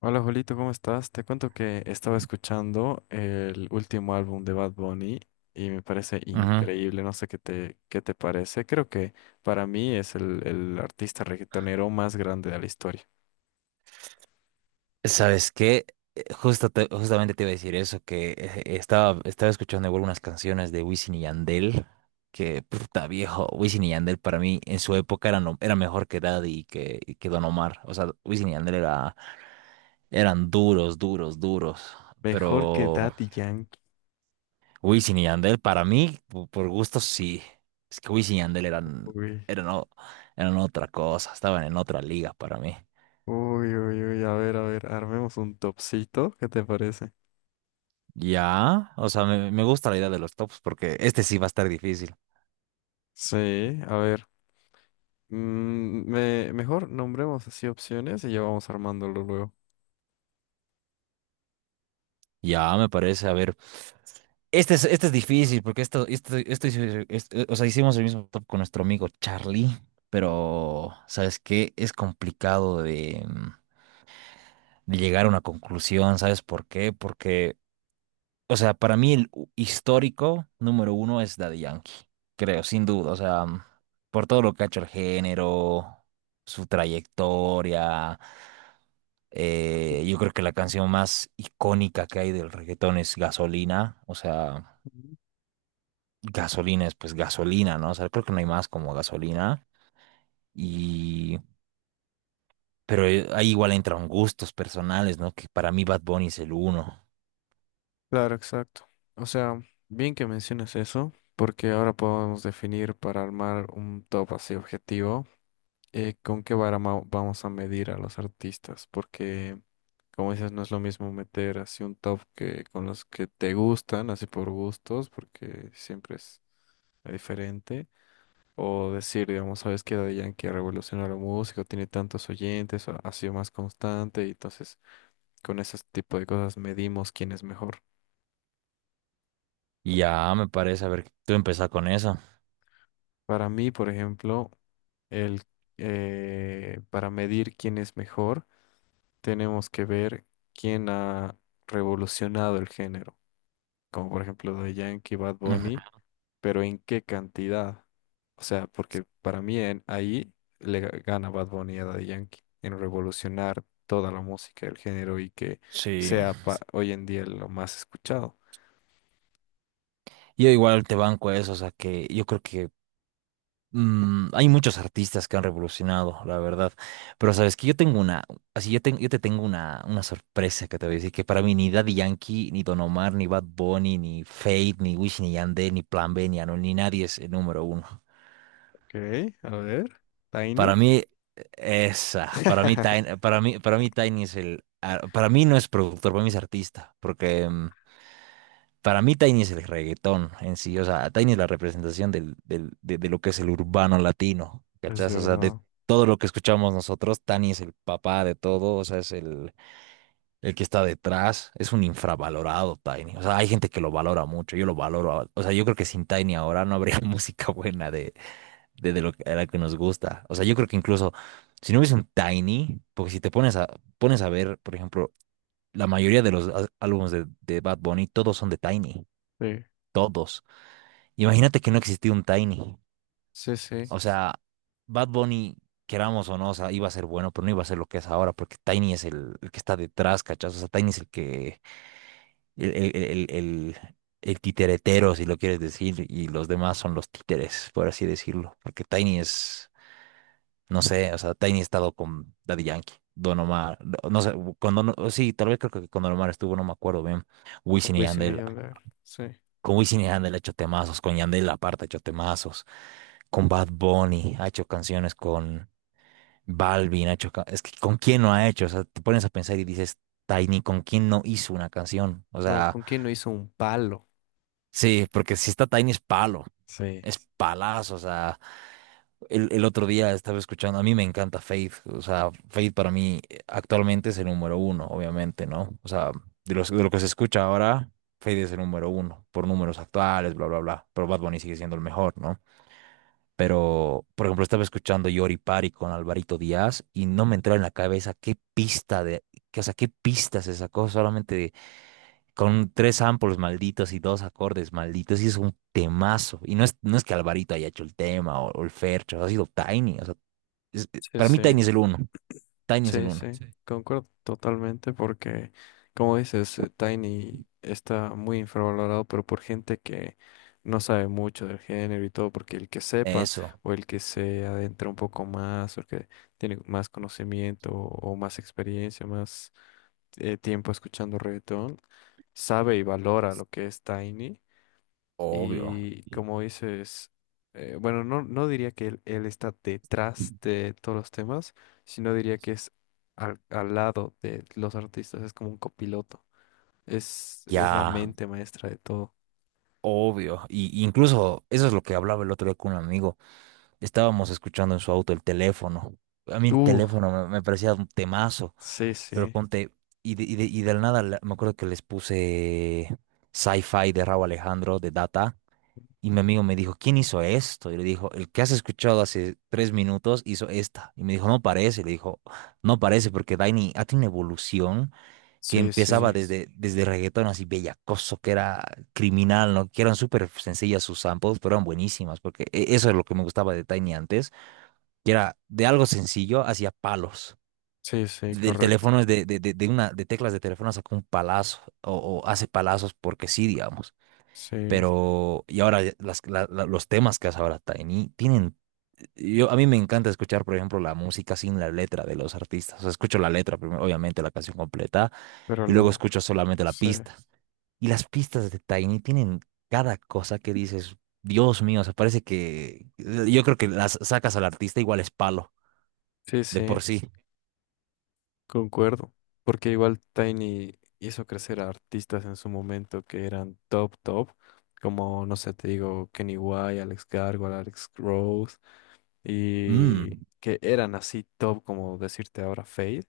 Hola Julito, ¿cómo estás? Te cuento que estaba escuchando el último álbum de Bad Bunny y me parece Ujú. increíble, no sé qué te parece. Creo que para mí es el artista reggaetonero más grande de la historia. ¿Sabes qué? Justamente te iba a decir eso, que estaba escuchando igual unas canciones de Wisin y Yandel, que puta viejo, Wisin y Yandel para mí en su época era mejor que Daddy y que Don Omar. O sea, Wisin y Yandel eran duros, duros, duros. Mejor que Pero Daddy Yankee. Wisin y Yandel para mí, por gusto sí. Es que Wisin y Yandel eran, Uy, eran, o- eran otra cosa, estaban en otra liga para mí. uy, uy, uy, a ver, armemos un topcito, ¿qué te parece? Ya, o sea, me gusta la idea de los tops porque este sí va a estar difícil. Sí, a ver, mejor nombremos así opciones y ya vamos armándolo luego. Ya, me parece, a ver, este es difícil porque esto, hice- este- o sea, hicimos el mismo top con nuestro amigo Charlie, pero, ¿sabes qué? Es complicado de de llegar a una conclusión, ¿sabes por qué? Porque O sea, para mí el histórico número uno es Daddy Yankee, creo, sin duda. O sea, por todo lo que ha hecho el género, su trayectoria. Yo creo que la canción más icónica que hay del reggaetón es Gasolina. O sea, gasolina es pues gasolina, ¿no? O sea, creo que no hay más como gasolina. Y... Pero ahí igual entran gustos personales, ¿no? Que para mí Bad Bunny es el uno. Claro, exacto. O sea, bien que menciones eso, porque ahora podemos definir para armar un top así objetivo, con qué vamos a medir a los artistas, porque como dices, no es lo mismo meter así un top que con los que te gustan, así por gustos, porque siempre es diferente, o decir, digamos, sabes que Daddy Yankee revolucionó la música, tiene tantos oyentes, ha sido más constante, y entonces con ese tipo de cosas medimos quién es mejor. Y ya me parece, a ver, tú empezás con eso. Para mí, por ejemplo, el, para medir quién es mejor, tenemos que ver quién ha revolucionado el género, como por ejemplo de Yankee, Bad Ujú. Bunny, pero en qué cantidad. O sea, porque para mí ahí gana Bad Bunny a Daddy Yankee en revolucionar toda la música del género y que Sí. sea hoy en día lo más escuchado. Yo igual te banco a eso, o sea que yo creo que hay muchos artistas que han revolucionado, la verdad. Pero sabes que yo tengo una, yo te tengo una sorpresa que te voy a decir, que para mí ni Daddy Yankee, ni Don Omar, ni Bad Bunny, ni Fate, ni Wisin ni Yandé, ni Plan B, ni Anuel, ni nadie es el número uno. Ok, a ver, Para Tiny. mí, para mí Tiny es el, ah, para mí no es productor, para mí es artista, porque para mí Tiny es el reggaetón en sí, o sea, Tiny es la representación de lo que es el urbano latino, Es ¿cachás? O sea, de verdad. todo lo que escuchamos nosotros, Tiny es el papá de todo, o sea, es el que está detrás, es un infravalorado Tiny, o sea, hay gente que lo valora mucho, yo lo valoro, o sea, yo creo que sin Tiny ahora no habría música buena de lo que, a la que nos gusta, o sea, yo creo que incluso si no hubiese un Tiny, porque si te pones a, pones a ver, por ejemplo, la mayoría de los álbumes de Bad Bunny, todos son de Tiny, Sí, todos. Imagínate que no existía un Tiny. sí. O sea, Bad Bunny, queramos o no, o sea, iba a ser bueno, pero no iba a ser lo que es ahora, porque Tiny es el que está detrás, ¿cachas? O sea, Tiny es el que, el, el, el, el- el titeretero, si lo quieres decir, y los demás son los títeres, por así decirlo. Porque Tiny es, no sé, o sea, Tiny ha estado con Daddy Yankee, Don Omar, no, no sé, con Don, sí, tal vez creo que con Don Omar estuvo, no me acuerdo bien. Wisin y Wisin y Yandel, Yandel, sí. con Wisin y Yandel ha hecho temazos, con Yandel aparte ha hecho temazos. Con Bad Bunny, ha hecho canciones con Balvin, ha hecho... Es que ¿con quién no ha hecho? O sea, te pones a pensar y dices, Tiny, ¿con quién no hizo una canción? O No, sea, ¿con quién no hizo un palo? sí, porque si está Tiny es palo, Sí, es palazo, o sea... El otro día estaba escuchando, a mí me encanta Faith, o sea, Faith para mí actualmente es el número uno, obviamente, ¿no? O sea, de lo que se escucha ahora, Faith es el número uno, por números actuales, bla, bla, bla, pero Bad Bunny sigue siendo el mejor, ¿no? Pero, por ejemplo, estaba escuchando Yori Pari con Alvarito Díaz y no me entraba en la cabeza qué pista se sacó con tres samples malditos y dos acordes malditos y es un temazo. No es que Alvarito haya hecho el tema o el Fercho, ha sido Tiny. O sea, Sí, para mí sí, Tiny es el uno. Tiny es el sí, uno. sí. Sí. Concuerdo totalmente porque, como dices, Tiny está muy infravalorado, pero por gente que no sabe mucho del género y todo, porque el que sepa Eso, o el que se adentra un poco más o el que tiene más conocimiento o más experiencia, más tiempo escuchando reggaetón, sabe y valora lo que es Tiny. obvio. Y como dices, bueno, no, no diría que él está Sí. detrás de todos los temas, sino diría que es al lado de los artistas, es como un copiloto, es la Ya, mente maestra de todo. obvio. Y incluso eso es lo que hablaba el otro día con un amigo. Estábamos escuchando en su auto el teléfono. A mí el Uh, teléfono me parecía un temazo, sí, pero sí, ponte, y de, y de- y del nada la- me acuerdo que les puse Sci-Fi de Raúl Alejandro, de Data, y mi amigo me dijo, ¿quién hizo esto? Y le dijo, el que has escuchado hace 3 minutos hizo esta. Y me dijo, no parece, le dijo, no parece, porque Daini ha tenido una evolución que sí, empezaba sí, desde reggaetón así bellacoso, que era criminal, ¿no? Que eran súper sencillas sus samples, pero eran buenísimas, porque eso es lo que me gustaba de Tiny antes que era de algo sencillo hacia palos. sí, Del correcto, teléfono, de teclas de teléfono sacó un palazo o hace palazos porque sí, digamos. sí, Pero, y ahora los temas que hace ahora Tiny tienen, yo, a mí me encanta escuchar, por ejemplo, la música sin la letra de los artistas. O sea, escucho la letra primero, obviamente la canción completa, pero y luego escucho solamente la sí, pista. Y las pistas de Tiny tienen cada cosa que dices, Dios mío, o sea, parece que yo creo que las sacas al artista igual es palo, sí, de por sí. sí. Concuerdo, porque igual Tiny hizo crecer a artistas en su momento que eran top, como, no sé, te digo, Kenny White, Alex Gargoyle, Alex Rose, y Mm, que eran así top, como decirte ahora Fade,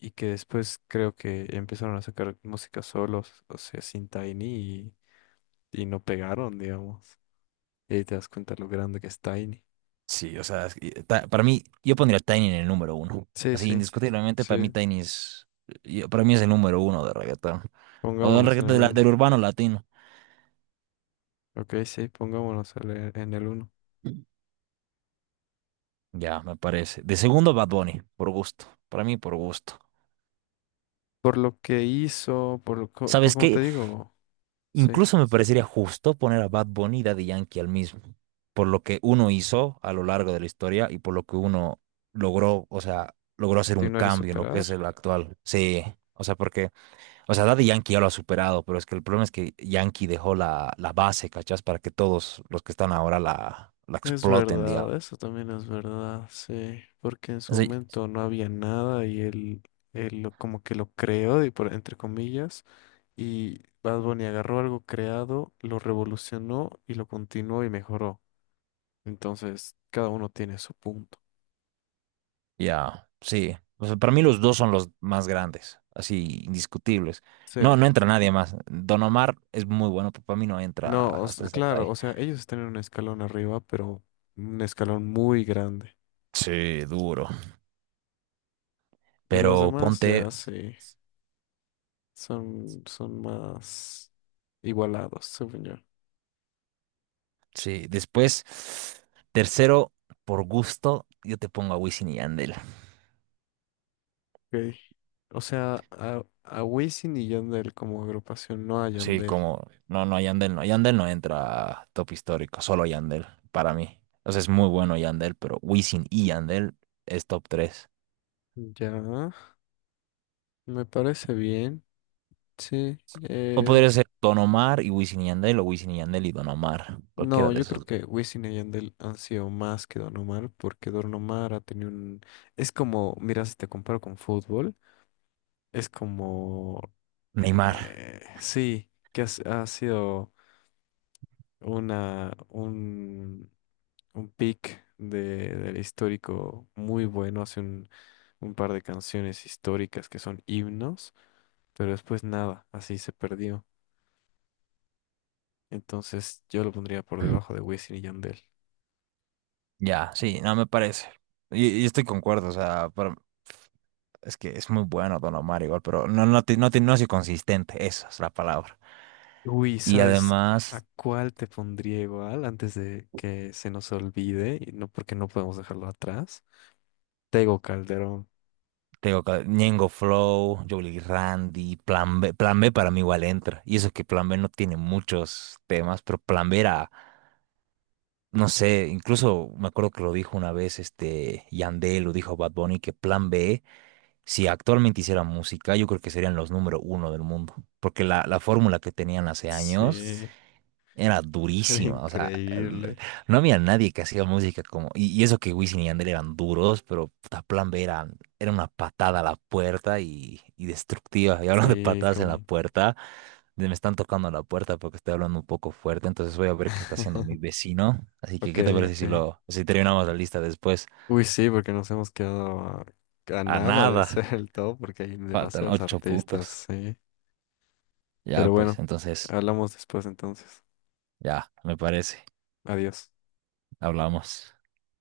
y que después creo que empezaron a sacar música solos, o sea, sin Tiny, y no pegaron, digamos. Y ahí te das cuenta lo grande que es Tiny. sí, o sea, es que, para mí, yo pondría Tiny en el número uno. Sí, Así, sí, indiscutiblemente, para mí sí, Tiny es, para mí es el número uno de reggaetón. O del pongámoslos en el reggaetón de uno. del urbano latino. Ok, sí, pongámoslos en el uno. Ya, me parece. De segundo, Bad Bunny, por gusto. Para mí, por gusto. Por lo que hizo, por ¿Sabes como qué? te digo, sí, Incluso me parecería justo poner a Bad Bunny y Daddy Yankee al mismo. Por lo que uno hizo a lo largo de la historia y por lo que uno logró, o sea, logró hacer un continuar y cambio en lo que superar. es el actual. Sí, o sea, porque O sea, Daddy Yankee ya lo ha superado, pero es que el problema es que Yankee dejó la base, ¿cachás? Para que todos los que están ahora la Es exploten, verdad, digamos. eso también es verdad, sí, porque en O su momento no había nada y él, como que lo creó, y por, entre comillas, y Bad Bunny agarró algo creado, lo revolucionó y lo continuó y mejoró. Entonces, cada uno tiene su punto. ya, sí. O sea, para mí los dos son los más grandes, así, indiscutibles. Sí, No, no entra nadie más. Don Omar es muy bueno, pero para mí no entra no, hasta esa claro, talla. o sea, ellos están en un escalón arriba, pero un escalón muy grande. Sí, duro. De los Pero demás, ponte, ya sí. Son más igualados, según yo. sí, después, tercero, por gusto, yo te pongo a Wisin y Yandel. Ok. O sea, a Wisin y Yandel como agrupación, no a Sí, Yandel. como no, Yandel no. Yandel no entra a top histórico, solo Yandel, para mí. O sea, es muy bueno Yandel, pero Wisin y Yandel es top tres. Ya, me parece bien. Sí. O eh, podría ser Don Omar y Wisin y Yandel, o Wisin y Yandel y Don Omar, cualquiera no, de yo esos. creo Dos. que Wisin y Yandel han sido más que Don Omar, porque Don Omar ha tenido un... Es como, mira, si te comparo con fútbol, es como... Neymar, sí, que ha sido un pick de, del histórico muy bueno, hace un par de canciones históricas que son himnos, pero después nada, así se perdió. Entonces yo lo pondría por debajo de Wisin y Yandel. ya, sí, no me parece. Y estoy concuerdo, o sea, pero es que es muy bueno Don Omar igual, pero no ha sido consistente, esa es la palabra. Uy, Y ¿sabes a además. cuál te pondría igual antes de que se nos olvide? Y no porque no podemos dejarlo atrás. Tego Calderón. Ñengo Flow, Jolly Randy, Plan B. Plan B para mí igual entra. Y eso que Plan B no tiene muchos temas, pero Plan B era, no sé, incluso me acuerdo que lo dijo una vez este Yandel, lo dijo Bad Bunny, que Plan B, si actualmente hiciera música, yo creo que serían los número uno del mundo. Porque la fórmula que tenían hace años Sí, era era durísima, o sea, increíble. no había nadie que hacía música como, y eso que Wisin y Yandel eran duros, pero puta, Plan B era, era una patada a la puerta y destructiva. Y hablando de Sí, patadas en la con... puerta, me están tocando la puerta porque estoy hablando un poco fuerte, entonces voy a ver qué está haciendo mi vecino. Así que, Ok, ¿qué te parece ok. Si terminamos la lista después? Uy, sí, porque nos hemos quedado a A nada de nada, hacer el top porque hay faltan demasiados ocho artistas, puntos. sí. Ya, Pero pues, bueno, entonces, hablamos después entonces. ya, me parece, Adiós. hablamos.